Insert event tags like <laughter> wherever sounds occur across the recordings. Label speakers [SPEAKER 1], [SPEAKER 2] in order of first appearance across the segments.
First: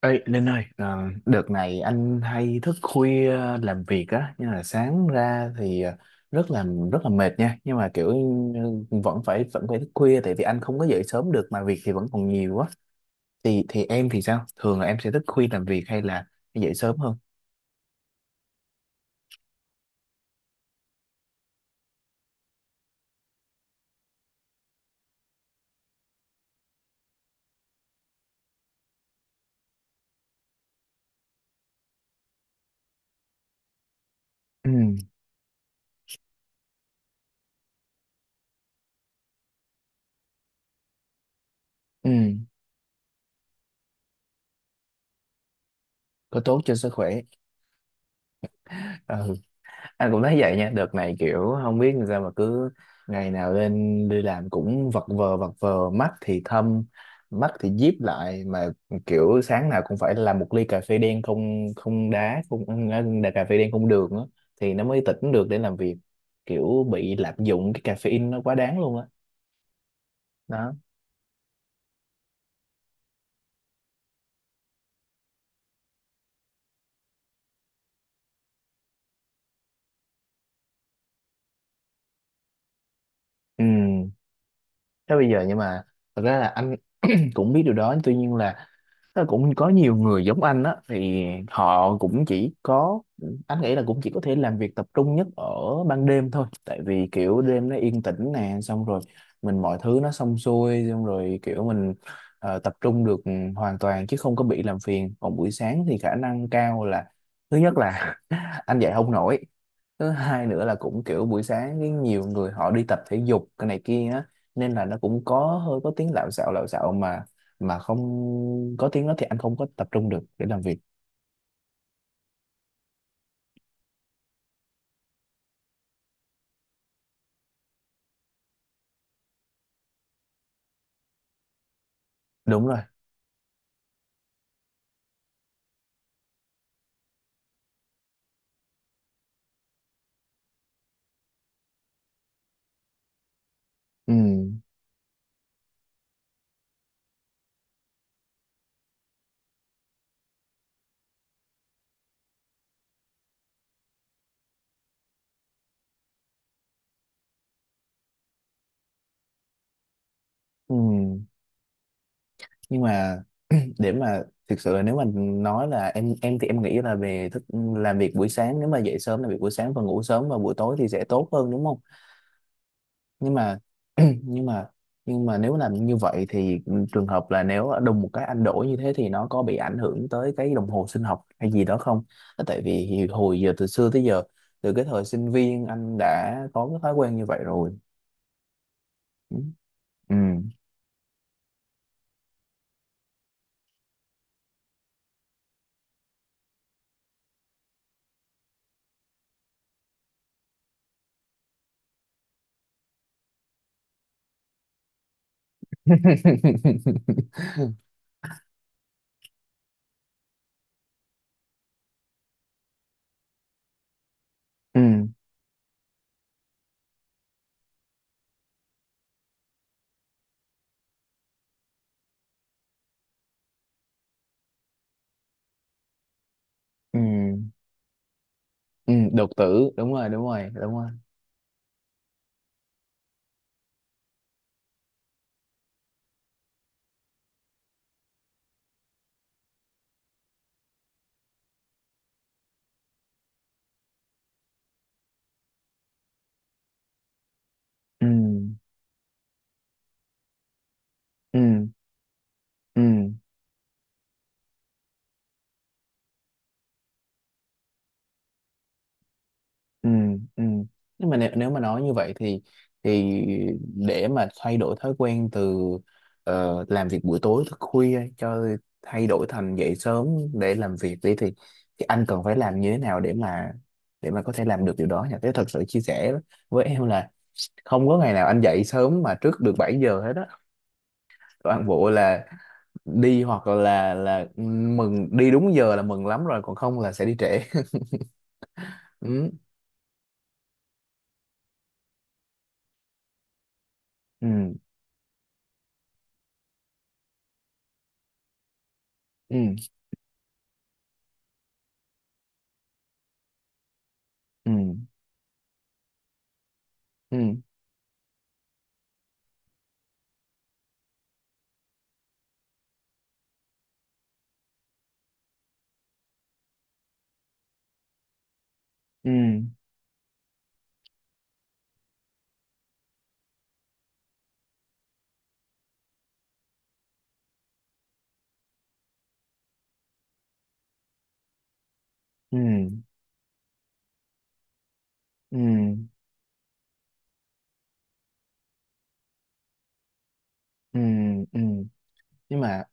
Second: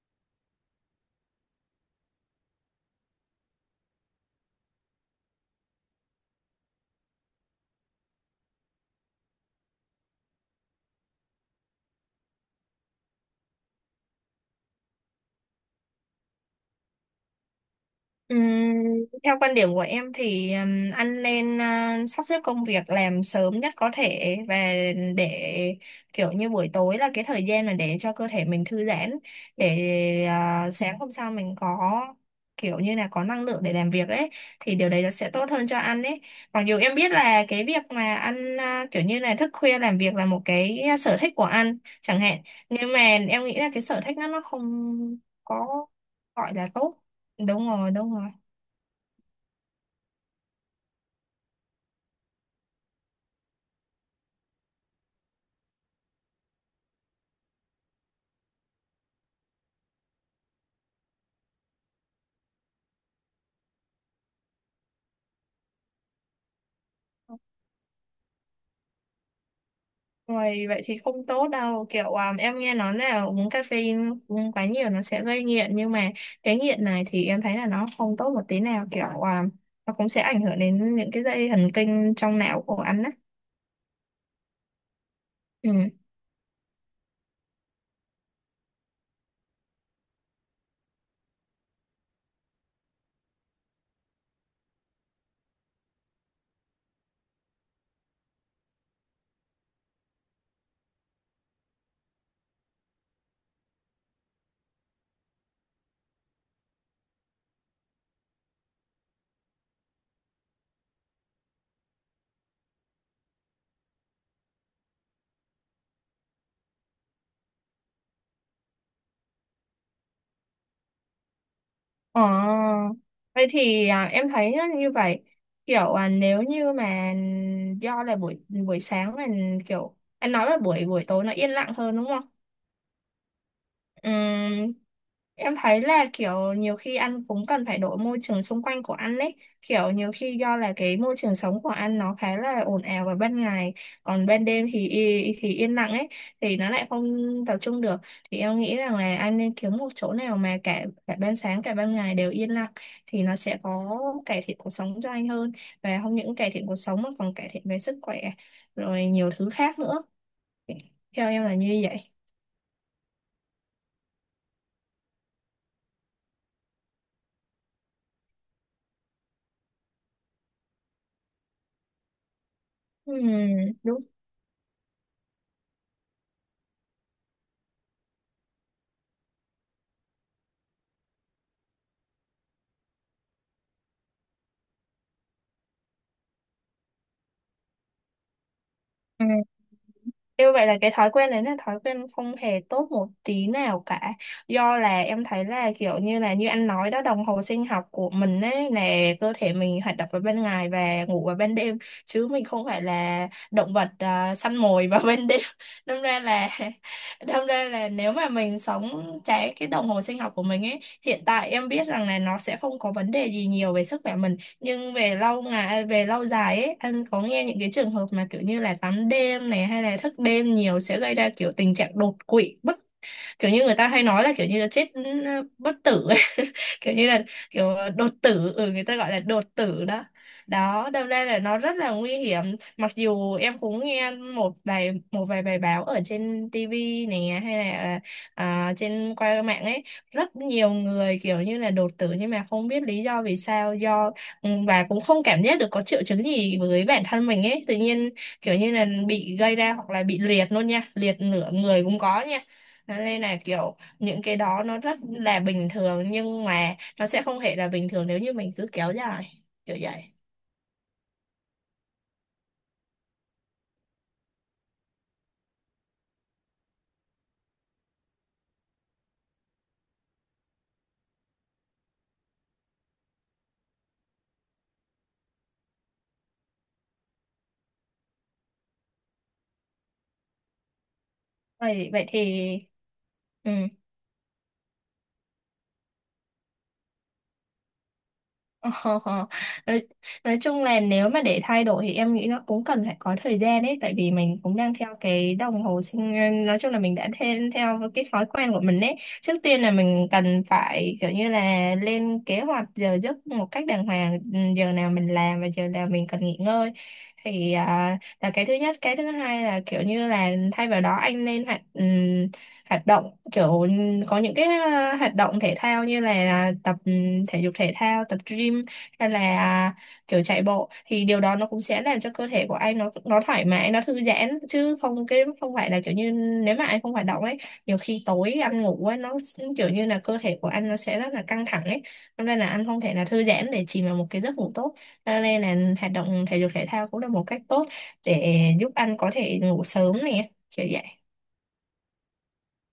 [SPEAKER 1] Ê, Linh ơi, đợt này anh hay thức khuya làm việc á, nhưng là sáng ra thì rất là rất là mệt nha, nhưng mà kiểu vẫn phải thức khuya tại vì anh không có dậy sớm được mà việc thì vẫn còn nhiều quá. Thì em thì sao? Thường là em sẽ thức khuya làm việc hay là dậy sớm hơn?
[SPEAKER 2] Ừm, Theo quan điểm của em thì anh nên sắp xếp công việc làm sớm nhất có thể và để kiểu như buổi tối là cái thời gian mà để cho cơ thể mình thư giãn để sáng hôm sau mình có kiểu như là có năng lượng để làm việc ấy
[SPEAKER 1] Ừ,
[SPEAKER 2] thì điều đấy nó sẽ tốt hơn cho anh ấy, mặc dù em biết là cái việc mà anh kiểu như là thức khuya làm việc là một cái sở thích của anh
[SPEAKER 1] ừ,
[SPEAKER 2] chẳng hạn, nhưng mà em nghĩ là cái sở thích đó nó không có
[SPEAKER 1] có
[SPEAKER 2] gọi
[SPEAKER 1] tốt
[SPEAKER 2] là
[SPEAKER 1] cho sức
[SPEAKER 2] tốt.
[SPEAKER 1] khỏe.
[SPEAKER 2] Đúng rồi, đúng rồi.
[SPEAKER 1] Ừ, anh cũng thấy vậy nha, đợt này kiểu không biết làm sao mà cứ ngày nào lên đi làm cũng vật vờ vật vờ, mắt thì thâm, mắt thì díp lại mà kiểu sáng nào cũng phải làm một ly cà phê đen không không đá không đá cà phê đen không đường á thì nó mới tỉnh được để làm việc, kiểu bị lạm dụng cái caffeine nó quá đáng luôn á.
[SPEAKER 2] Rồi
[SPEAKER 1] Đó.
[SPEAKER 2] vậy thì không tốt đâu, kiểu em nghe nói là uống caffeine uống quá nhiều nó sẽ gây nghiện, nhưng mà cái nghiện này thì em thấy là nó không tốt một tí nào, kiểu nó cũng sẽ ảnh hưởng đến những cái dây thần kinh trong não của anh á.
[SPEAKER 1] Ừ. Thế bây giờ, nhưng
[SPEAKER 2] Ừ.
[SPEAKER 1] mà thật ra là anh <clears throat> cũng biết điều đó, tuy nhiên là nó cũng có nhiều người giống anh á thì họ cũng chỉ có, anh nghĩ là cũng chỉ có thể làm việc tập trung nhất ở ban đêm thôi, tại vì kiểu đêm nó yên tĩnh nè, xong rồi mình mọi thứ nó xong xuôi xong rồi kiểu mình tập trung được hoàn toàn chứ không có bị làm phiền. Còn buổi sáng thì khả năng cao là thứ nhất là <laughs> anh dậy không nổi, thứ hai nữa là cũng kiểu buổi sáng cái nhiều người họ đi tập thể dục cái này kia á, nên là nó cũng có hơi có tiếng lạo xạo lạo xạo, mà không có tiếng đó thì anh không có tập trung được để làm việc.
[SPEAKER 2] Ờ, vậy thì em thấy á, như vậy kiểu nếu như mà do là buổi buổi sáng là, kiểu anh nói là buổi buổi tối nó yên lặng hơn, đúng không?
[SPEAKER 1] Đúng rồi.
[SPEAKER 2] Ừm, Em thấy là kiểu nhiều khi anh cũng cần phải đổi môi trường xung quanh của anh ấy. Kiểu nhiều khi do là cái môi trường sống của anh nó khá là ồn ào vào ban ngày,
[SPEAKER 1] Ừ.
[SPEAKER 2] còn ban đêm thì thì yên lặng ấy, thì nó lại không tập trung được. Thì em nghĩ rằng là anh nên kiếm một chỗ nào mà cả cả ban sáng cả ban ngày đều yên lặng thì nó sẽ có cải thiện cuộc sống cho anh hơn, và không những cải thiện cuộc sống mà còn cải thiện về sức khỏe rồi nhiều thứ khác nữa.
[SPEAKER 1] Ừ.
[SPEAKER 2] Theo em là như vậy.
[SPEAKER 1] Nhưng mà để mà thực sự là, nếu mà nói là em thì em nghĩ là về thức làm việc buổi sáng, nếu mà dậy sớm làm việc buổi sáng và ngủ sớm vào buổi tối thì sẽ tốt hơn đúng không,
[SPEAKER 2] Ừ,
[SPEAKER 1] nhưng mà
[SPEAKER 2] đúng.
[SPEAKER 1] <clears throat> nhưng mà nhưng mà nếu làm như vậy thì trường hợp là nếu đùng một cái anh đổi như thế thì nó có bị ảnh hưởng tới cái đồng hồ sinh học hay gì đó không? Tại vì thì hồi giờ từ xưa tới giờ, từ cái thời sinh viên anh đã có cái thói quen như vậy rồi. Ừ. Ừ.
[SPEAKER 2] Như vậy là cái thói quen đấy là thói quen không hề tốt một tí nào cả. Do là em thấy là kiểu như là, như anh nói đó, đồng hồ sinh học của mình ấy là cơ thể mình hoạt động vào ban ngày và ngủ vào ban đêm, chứ mình không phải là động vật săn mồi vào ban đêm. <laughs> Đâm ra là <laughs> đâm ra
[SPEAKER 1] <laughs>
[SPEAKER 2] là nếu mà mình sống trái cái đồng hồ sinh học của mình ấy, hiện tại em biết rằng là nó sẽ không có vấn đề gì nhiều về sức khỏe mình,
[SPEAKER 1] Ừ.
[SPEAKER 2] nhưng về lâu ngày à, về lâu dài ấy, anh có nghe những cái trường hợp mà kiểu như là tắm đêm này hay là thức đêm nhiều sẽ gây ra kiểu tình trạng đột quỵ, kiểu như người ta hay nói là kiểu như là chết bất tử ấy. <laughs> Kiểu
[SPEAKER 1] Ừ.
[SPEAKER 2] như là kiểu đột tử, người
[SPEAKER 1] Ừ.
[SPEAKER 2] ta gọi là
[SPEAKER 1] Đột
[SPEAKER 2] đột
[SPEAKER 1] tử,
[SPEAKER 2] tử
[SPEAKER 1] đúng
[SPEAKER 2] đó.
[SPEAKER 1] rồi, đúng rồi, đúng rồi.
[SPEAKER 2] Đó, đâm ra là nó rất là nguy hiểm, mặc dù em cũng nghe một vài bài báo ở trên TV này, hay là trên qua mạng ấy, rất nhiều người kiểu như là đột tử nhưng mà không biết lý do vì sao, và cũng không cảm giác được có triệu chứng gì với bản thân mình ấy, tự
[SPEAKER 1] Ừ.
[SPEAKER 2] nhiên kiểu như là bị gây ra, hoặc là bị liệt luôn nha, liệt nửa
[SPEAKER 1] Ừ.
[SPEAKER 2] người cũng có nha.
[SPEAKER 1] Ừ.
[SPEAKER 2] Thế nên là kiểu những cái đó nó rất là bình thường, nhưng mà nó sẽ không hề là bình thường nếu như mình cứ kéo dài kiểu
[SPEAKER 1] Ừ,
[SPEAKER 2] vậy.
[SPEAKER 1] ừ. Nhưng mà nếu, nếu mà nói như vậy thì để mà thay đổi thói quen từ làm việc buổi tối thức khuya cho thay đổi thành dậy sớm để làm việc đi thì anh cần phải làm như thế nào để mà có thể làm được điều đó nhỉ? Thế thật sự chia sẻ với em là không có ngày nào anh dậy sớm mà trước được 7 giờ hết á. Toàn
[SPEAKER 2] Vậy
[SPEAKER 1] bộ
[SPEAKER 2] vậy
[SPEAKER 1] là
[SPEAKER 2] thì
[SPEAKER 1] đi, hoặc
[SPEAKER 2] ừ.
[SPEAKER 1] là mừng đi đúng giờ là mừng lắm rồi, còn không là sẽ đi trễ. <laughs>
[SPEAKER 2] Ờ,
[SPEAKER 1] Ừ.
[SPEAKER 2] nói, nói chung là nếu mà để thay đổi thì em nghĩ nó cũng cần phải có thời gian ấy, tại vì mình
[SPEAKER 1] Ừ.
[SPEAKER 2] cũng đang theo cái đồng hồ nói chung là mình đã theo cái thói quen của mình ấy. Trước
[SPEAKER 1] Ừ.
[SPEAKER 2] tiên là mình cần phải kiểu như là lên kế hoạch giờ giấc một cách đàng hoàng,
[SPEAKER 1] Ừ.
[SPEAKER 2] giờ nào mình làm và giờ nào mình cần nghỉ ngơi,
[SPEAKER 1] Ừ.
[SPEAKER 2] thì là cái thứ nhất. Cái thứ hai là kiểu như là thay vào đó anh nên hoạt động kiểu, có những cái hoạt động thể thao như là tập thể dục thể thao, tập gym,
[SPEAKER 1] Ừ.
[SPEAKER 2] hay là kiểu chạy bộ, thì điều đó nó cũng sẽ làm cho cơ thể của anh nó thoải mái, nó thư giãn, chứ không, cái không phải là kiểu như nếu mà anh không hoạt động ấy, nhiều khi tối ăn ngủ ấy nó kiểu như là cơ thể của anh nó sẽ rất là căng thẳng ấy. Cho
[SPEAKER 1] Ừ.
[SPEAKER 2] nên là anh không thể là thư giãn để chìm vào một cái giấc ngủ tốt. Cho
[SPEAKER 1] Ừ.
[SPEAKER 2] nên là hoạt động thể dục thể thao cũng là một cách tốt để giúp anh có thể ngủ sớm này, kiểu
[SPEAKER 1] Ừ.
[SPEAKER 2] vậy.
[SPEAKER 1] Ừ. Nhưng mà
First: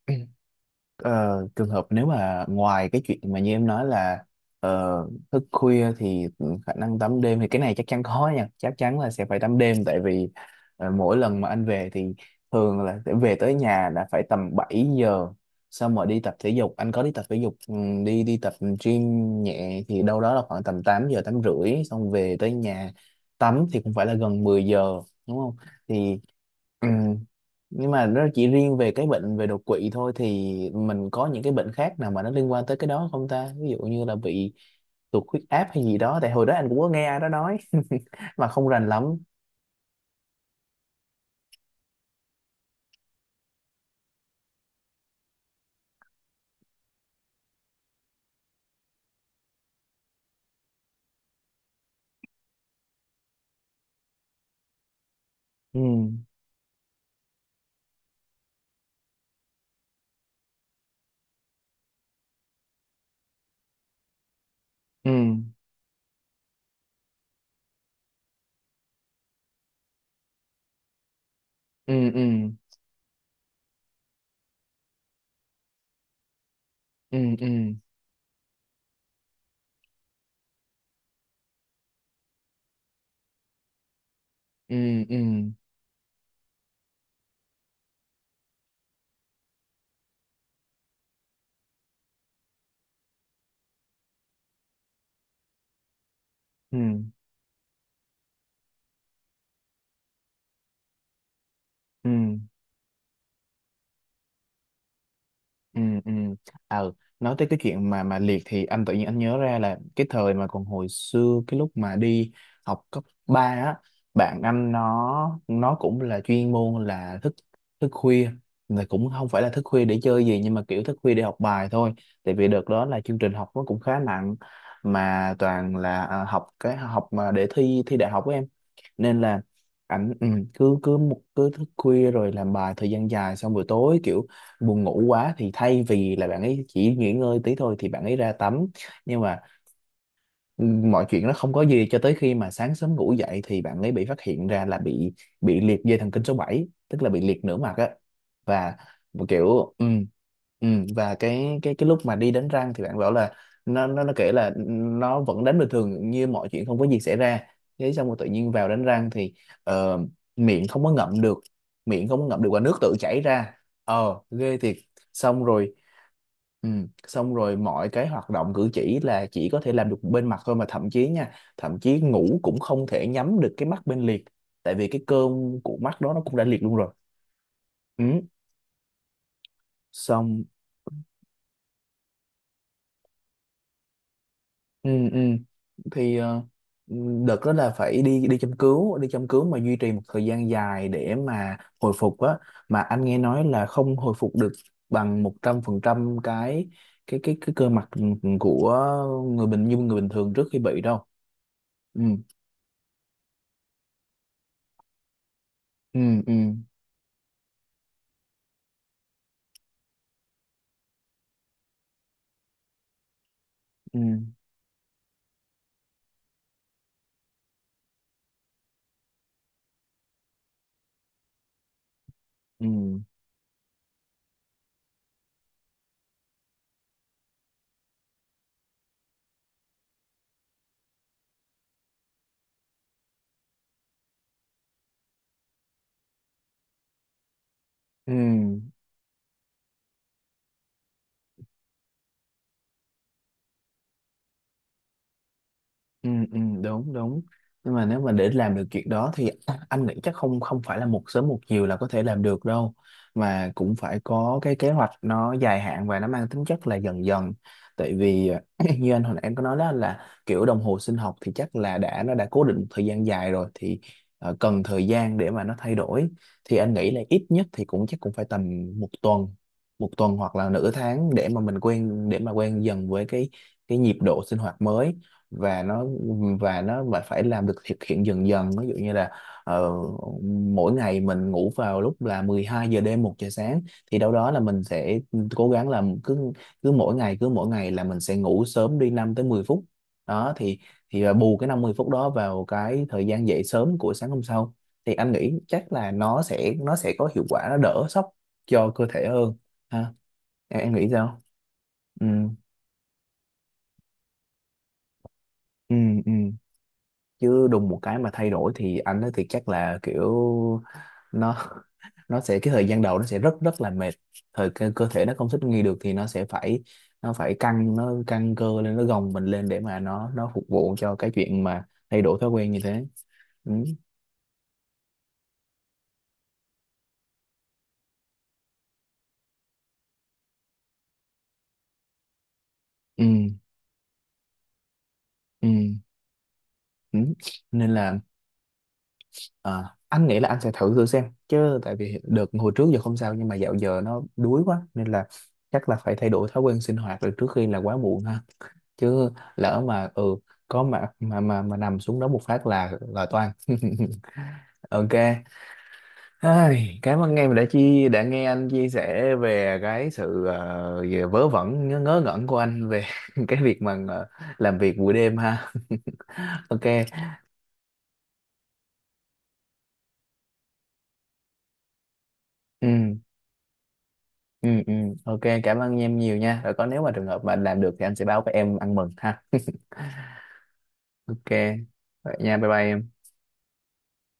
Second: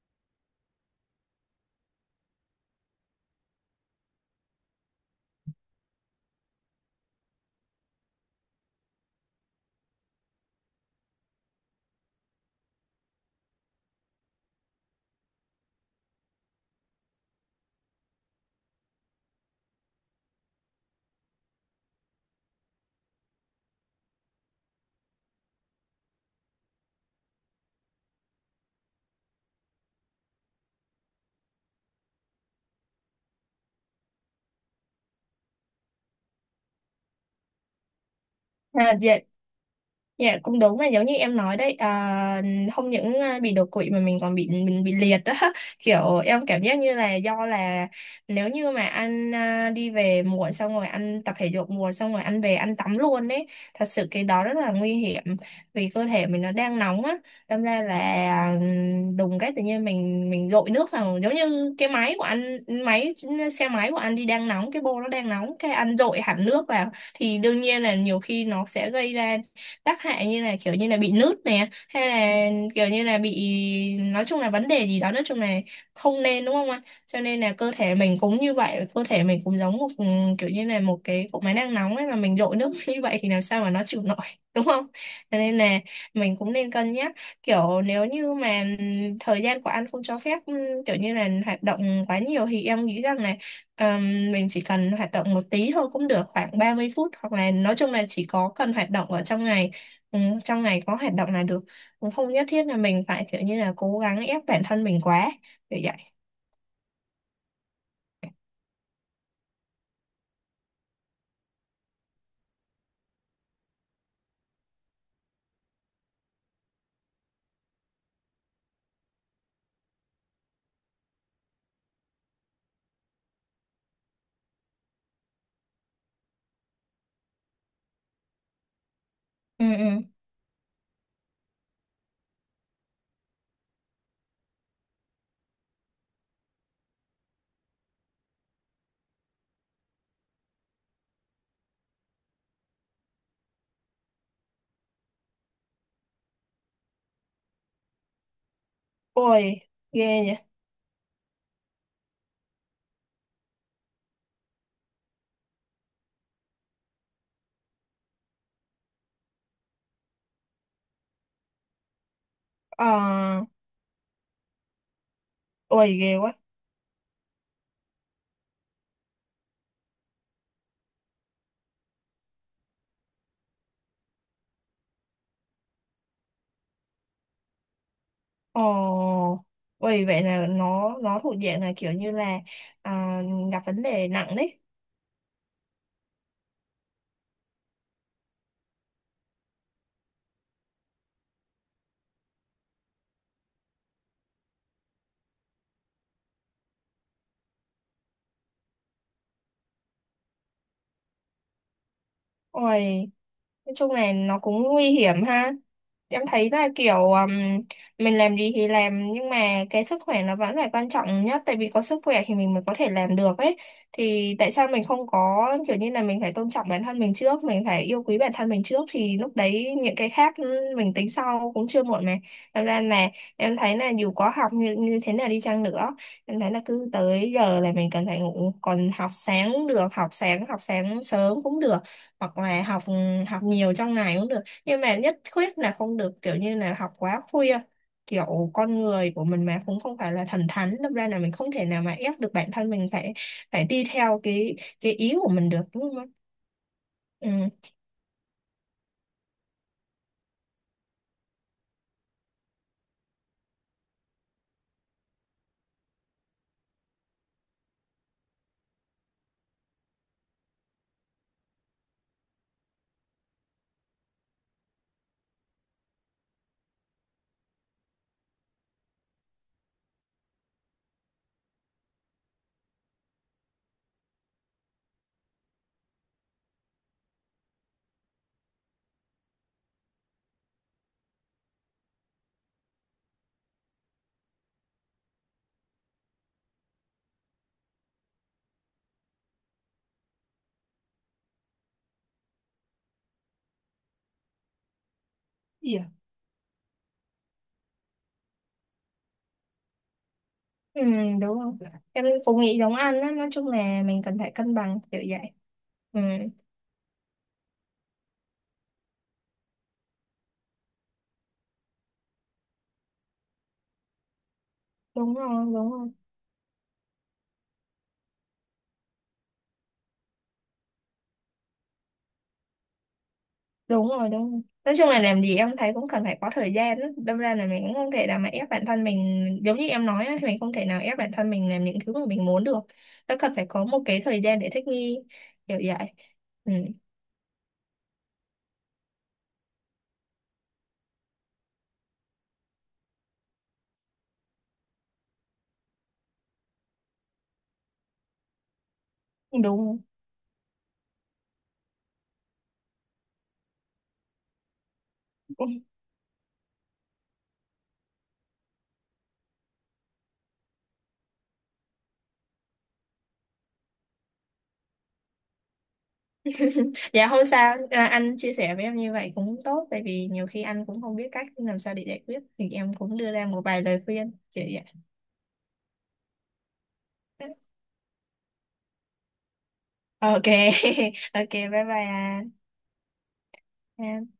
[SPEAKER 1] ờ, trường hợp nếu mà ngoài cái chuyện mà như em nói là ờ, thức khuya thì khả năng tắm đêm thì cái này chắc chắn có nha, chắc chắn là sẽ phải tắm đêm. Tại vì mỗi lần mà anh về thì thường là sẽ về tới nhà đã phải tầm 7 giờ, xong rồi đi tập thể dục, anh có đi tập thể dục, đi đi tập gym nhẹ thì đâu đó là khoảng tầm 8 giờ 8 rưỡi, xong về tới nhà tắm thì cũng phải là gần 10 giờ đúng không, thì Ừ. Nhưng mà nó chỉ riêng về cái bệnh về đột quỵ thôi thì mình có những cái bệnh khác nào mà nó liên quan tới cái đó không ta, ví dụ như là bị tụt huyết áp hay gì đó, tại hồi đó anh cũng có nghe ai đó nói <laughs> mà không rành lắm.
[SPEAKER 2] Dạ, dạ cũng đúng là giống như em nói đấy, không những bị đột quỵ mà mình còn bị, mình bị liệt đó. <laughs> Kiểu em cảm giác như là do là nếu như mà anh đi về muộn xong rồi anh tập thể dục muộn xong rồi anh về anh tắm luôn đấy, thật sự cái đó rất là nguy hiểm,
[SPEAKER 1] Ừ.
[SPEAKER 2] vì cơ thể mình nó đang nóng á. Đâm ra là à, đùng cái tự nhiên mình dội nước vào, giống như cái máy của anh, máy xe máy của anh đi, đang nóng, cái bô nó
[SPEAKER 1] Ừ.
[SPEAKER 2] đang nóng, cái anh dội hẳn nước vào thì đương nhiên là nhiều khi nó sẽ gây ra tác hại, như là kiểu như là bị nứt nè, hay
[SPEAKER 1] Ừ.
[SPEAKER 2] là
[SPEAKER 1] Ừ.
[SPEAKER 2] kiểu như là bị, nói chung là vấn đề gì đó, nói chung là không nên, đúng không ạ.
[SPEAKER 1] Ừ.
[SPEAKER 2] Cho nên
[SPEAKER 1] Ừ.
[SPEAKER 2] là cơ thể mình cũng như vậy, cơ thể mình cũng giống một kiểu như là một cái cục máy đang nóng ấy, mà mình đổ nước <laughs> như vậy thì làm sao mà nó chịu nổi, <laughs> đúng không.
[SPEAKER 1] Ừ. Ừ.
[SPEAKER 2] Cho nên là mình cũng nên cân nhắc, kiểu nếu như mà thời gian của anh không cho phép kiểu như là hoạt động quá nhiều, thì em nghĩ rằng là mình chỉ cần hoạt động một tí thôi cũng được, khoảng ba
[SPEAKER 1] Ừ.
[SPEAKER 2] mươi phút hoặc là nói chung là chỉ có cần hoạt động ở trong ngày. Ừ, trong ngày có hoạt động là được,
[SPEAKER 1] Ừ.
[SPEAKER 2] cũng không nhất thiết là mình phải kiểu như là cố gắng ép bản thân mình quá, kiểu
[SPEAKER 1] Ừ.
[SPEAKER 2] vậy.
[SPEAKER 1] Ừ. Ờ. Nói tới cái chuyện mà liệt thì anh tự nhiên anh nhớ ra là cái thời mà còn hồi xưa cái lúc mà đi học cấp 3 á, bạn anh nó cũng là chuyên môn là thức thức khuya, mà cũng không phải là thức khuya để chơi gì, nhưng mà kiểu thức khuya để học bài thôi. Tại vì đợt đó là chương trình học nó cũng khá nặng mà toàn là học, cái học mà để thi thi đại học của em, nên là
[SPEAKER 2] Ừ, ừ.
[SPEAKER 1] ảnh cứ cứ một cứ thức khuya rồi làm bài thời gian dài, xong buổi tối kiểu buồn ngủ quá thì thay vì là bạn ấy chỉ nghỉ ngơi tí thôi thì bạn ấy ra tắm. Nhưng mà mọi chuyện nó không có gì cho tới khi mà sáng sớm ngủ dậy thì bạn ấy bị phát hiện ra là bị liệt dây thần kinh số 7, tức là bị liệt nửa mặt á. Và một
[SPEAKER 2] Ôi,
[SPEAKER 1] kiểu
[SPEAKER 2] ghê nhỉ.
[SPEAKER 1] ừ, và cái lúc mà đi đánh răng thì bạn bảo là nó kể là nó vẫn đánh bình thường như mọi chuyện không có gì xảy ra, thế xong rồi tự nhiên vào đánh răng thì ờ, miệng không có ngậm được, miệng không có ngậm được và nước tự chảy
[SPEAKER 2] Ờ.
[SPEAKER 1] ra. Ờ, ghê thiệt. Xong rồi.
[SPEAKER 2] Ôi, ghê quá.
[SPEAKER 1] Ừ. Xong rồi mọi cái hoạt động cử chỉ là chỉ có thể làm được bên mặt thôi, mà thậm chí nha, thậm chí ngủ cũng không thể nhắm được cái mắt bên liệt, tại vì cái cơm của mắt đó nó cũng đã liệt luôn rồi. Ừ.
[SPEAKER 2] Ồ. Ôi, vậy
[SPEAKER 1] Xong
[SPEAKER 2] là nó thuộc diện là kiểu như là à, gặp vấn đề nặng đấy.
[SPEAKER 1] ừ, ừ. Thì ừ, đợt đó là phải đi đi châm cứu, mà duy trì một thời gian dài để mà hồi phục á, mà anh nghe nói là không hồi phục được bằng 100% cái cơ mặt, của người bình như người bình thường trước khi bị đâu. Ừ.
[SPEAKER 2] Ôi. Nói chung này nó cũng nguy hiểm ha.
[SPEAKER 1] Ừ.
[SPEAKER 2] Em
[SPEAKER 1] Ừ.
[SPEAKER 2] thấy là kiểu mình làm gì thì làm, nhưng mà cái sức khỏe nó vẫn là quan trọng nhất, tại vì có sức khỏe thì mình mới có thể làm được ấy.
[SPEAKER 1] Ừ.
[SPEAKER 2] Thì tại sao mình không có kiểu như là mình phải tôn trọng bản thân mình trước, mình phải yêu quý bản thân mình trước, thì lúc đấy những cái khác mình tính sau cũng chưa muộn mà. Thật
[SPEAKER 1] Ừ.
[SPEAKER 2] ra là em thấy là dù có học như thế nào đi chăng nữa, em thấy là cứ tới giờ là mình cần phải ngủ, còn học sáng được, học sáng sớm cũng được, hoặc là học học nhiều trong ngày cũng được, nhưng mà nhất quyết là không được kiểu như là học quá khuya,
[SPEAKER 1] Ừ.
[SPEAKER 2] kiểu con người của mình mà cũng không phải là thần thánh, đâm ra là mình không thể nào mà ép được bản thân mình phải phải đi theo cái ý của mình được, đúng
[SPEAKER 1] Ừ,
[SPEAKER 2] không.
[SPEAKER 1] ừ, đúng đúng.
[SPEAKER 2] Ừ.
[SPEAKER 1] Nhưng mà nếu mà để làm được chuyện đó thì <clears throat> anh nghĩ chắc không không phải là một sớm một chiều là có thể làm được đâu, mà cũng phải có cái kế hoạch nó dài hạn và nó mang tính chất là dần dần. Tại vì <clears throat> như anh hồi nãy em có nói đó, là kiểu đồng hồ sinh học thì chắc là đã nó đã cố định một thời gian dài rồi, thì cần thời gian để mà nó thay đổi, thì anh nghĩ là ít nhất thì cũng chắc cũng phải tầm một tuần một tuần hoặc là nửa tháng để mà mình quen, để mà quen dần với cái nhịp độ sinh hoạt mới, và và nó mà phải làm được thực hiện dần dần, ví dụ như là ờ, mỗi ngày mình ngủ vào lúc là 12 giờ đêm 1 giờ sáng, thì đâu đó là mình sẽ cố gắng làm cứ cứ mỗi ngày là mình sẽ ngủ sớm đi 5 tới 10 phút đó, thì là bù cái 50 phút đó vào cái thời gian dậy sớm của sáng hôm sau, thì anh nghĩ chắc
[SPEAKER 2] Dạ.
[SPEAKER 1] là nó sẽ có hiệu quả, nó đỡ sốc cho cơ thể hơn ha. Em
[SPEAKER 2] Ừ,
[SPEAKER 1] nghĩ sao?
[SPEAKER 2] đúng không? Em
[SPEAKER 1] Ừ.
[SPEAKER 2] cũng nghĩ giống anh á, nói chung là mình cần phải cân bằng, kiểu vậy.
[SPEAKER 1] Ừ.
[SPEAKER 2] Ừ.
[SPEAKER 1] Ừ. Chứ đùng một cái mà thay đổi thì anh ấy thì chắc là kiểu nó <laughs> nó sẽ, cái thời gian đầu nó sẽ rất rất là mệt, cơ thể nó
[SPEAKER 2] Đúng
[SPEAKER 1] không thích
[SPEAKER 2] rồi,
[SPEAKER 1] nghi
[SPEAKER 2] đúng
[SPEAKER 1] được
[SPEAKER 2] rồi.
[SPEAKER 1] thì nó sẽ phải, nó phải căng, nó căng cơ lên, nó gồng mình lên để mà nó phục vụ cho cái chuyện mà thay đổi thói quen như thế. Ừ.
[SPEAKER 2] Đúng rồi, đúng rồi. Nói chung là làm gì em thấy cũng cần phải có thời gian á, đâm ra là mình cũng không thể nào mà ép bản thân mình, giống như em nói á, mình không thể nào ép bản thân mình làm những thứ mà mình muốn được,
[SPEAKER 1] Ừ.
[SPEAKER 2] nó cần phải có một cái thời gian để thích nghi,
[SPEAKER 1] Ừ.
[SPEAKER 2] kiểu vậy. Ừ.
[SPEAKER 1] Ừ. Nên là anh nghĩ là anh sẽ thử thử xem chứ, tại vì đợt hồi trước giờ không sao nhưng mà dạo giờ nó đuối quá nên là chắc là phải thay đổi thói quen sinh hoạt rồi trước khi là quá muộn ha, chứ lỡ
[SPEAKER 2] Đúng.
[SPEAKER 1] mà ừ có mà nằm xuống đó một phát là toang. <laughs> Ok.
[SPEAKER 2] <laughs>
[SPEAKER 1] Ai, cảm ơn em đã đã nghe anh chia sẻ về cái sự về vớ vẩn, ngớ ngẩn của anh về <laughs> cái việc mà làm việc buổi đêm ha. <laughs> Ok.
[SPEAKER 2] Dạ không sao, anh chia sẻ với em như vậy cũng tốt, tại vì nhiều khi anh cũng không biết cách làm sao để giải quyết thì em
[SPEAKER 1] Ừ.
[SPEAKER 2] cũng đưa ra một vài lời khuyên, kiểu
[SPEAKER 1] Ừ.
[SPEAKER 2] vậy.
[SPEAKER 1] Ừ. Ok, cảm ơn em nhiều nha, rồi có, nếu mà trường hợp mà anh làm được thì anh sẽ báo với em ăn mừng ha. <laughs>
[SPEAKER 2] OK. <laughs>
[SPEAKER 1] Ok,
[SPEAKER 2] OK, bye
[SPEAKER 1] vậy nha,
[SPEAKER 2] bye
[SPEAKER 1] bye bye em.
[SPEAKER 2] anh.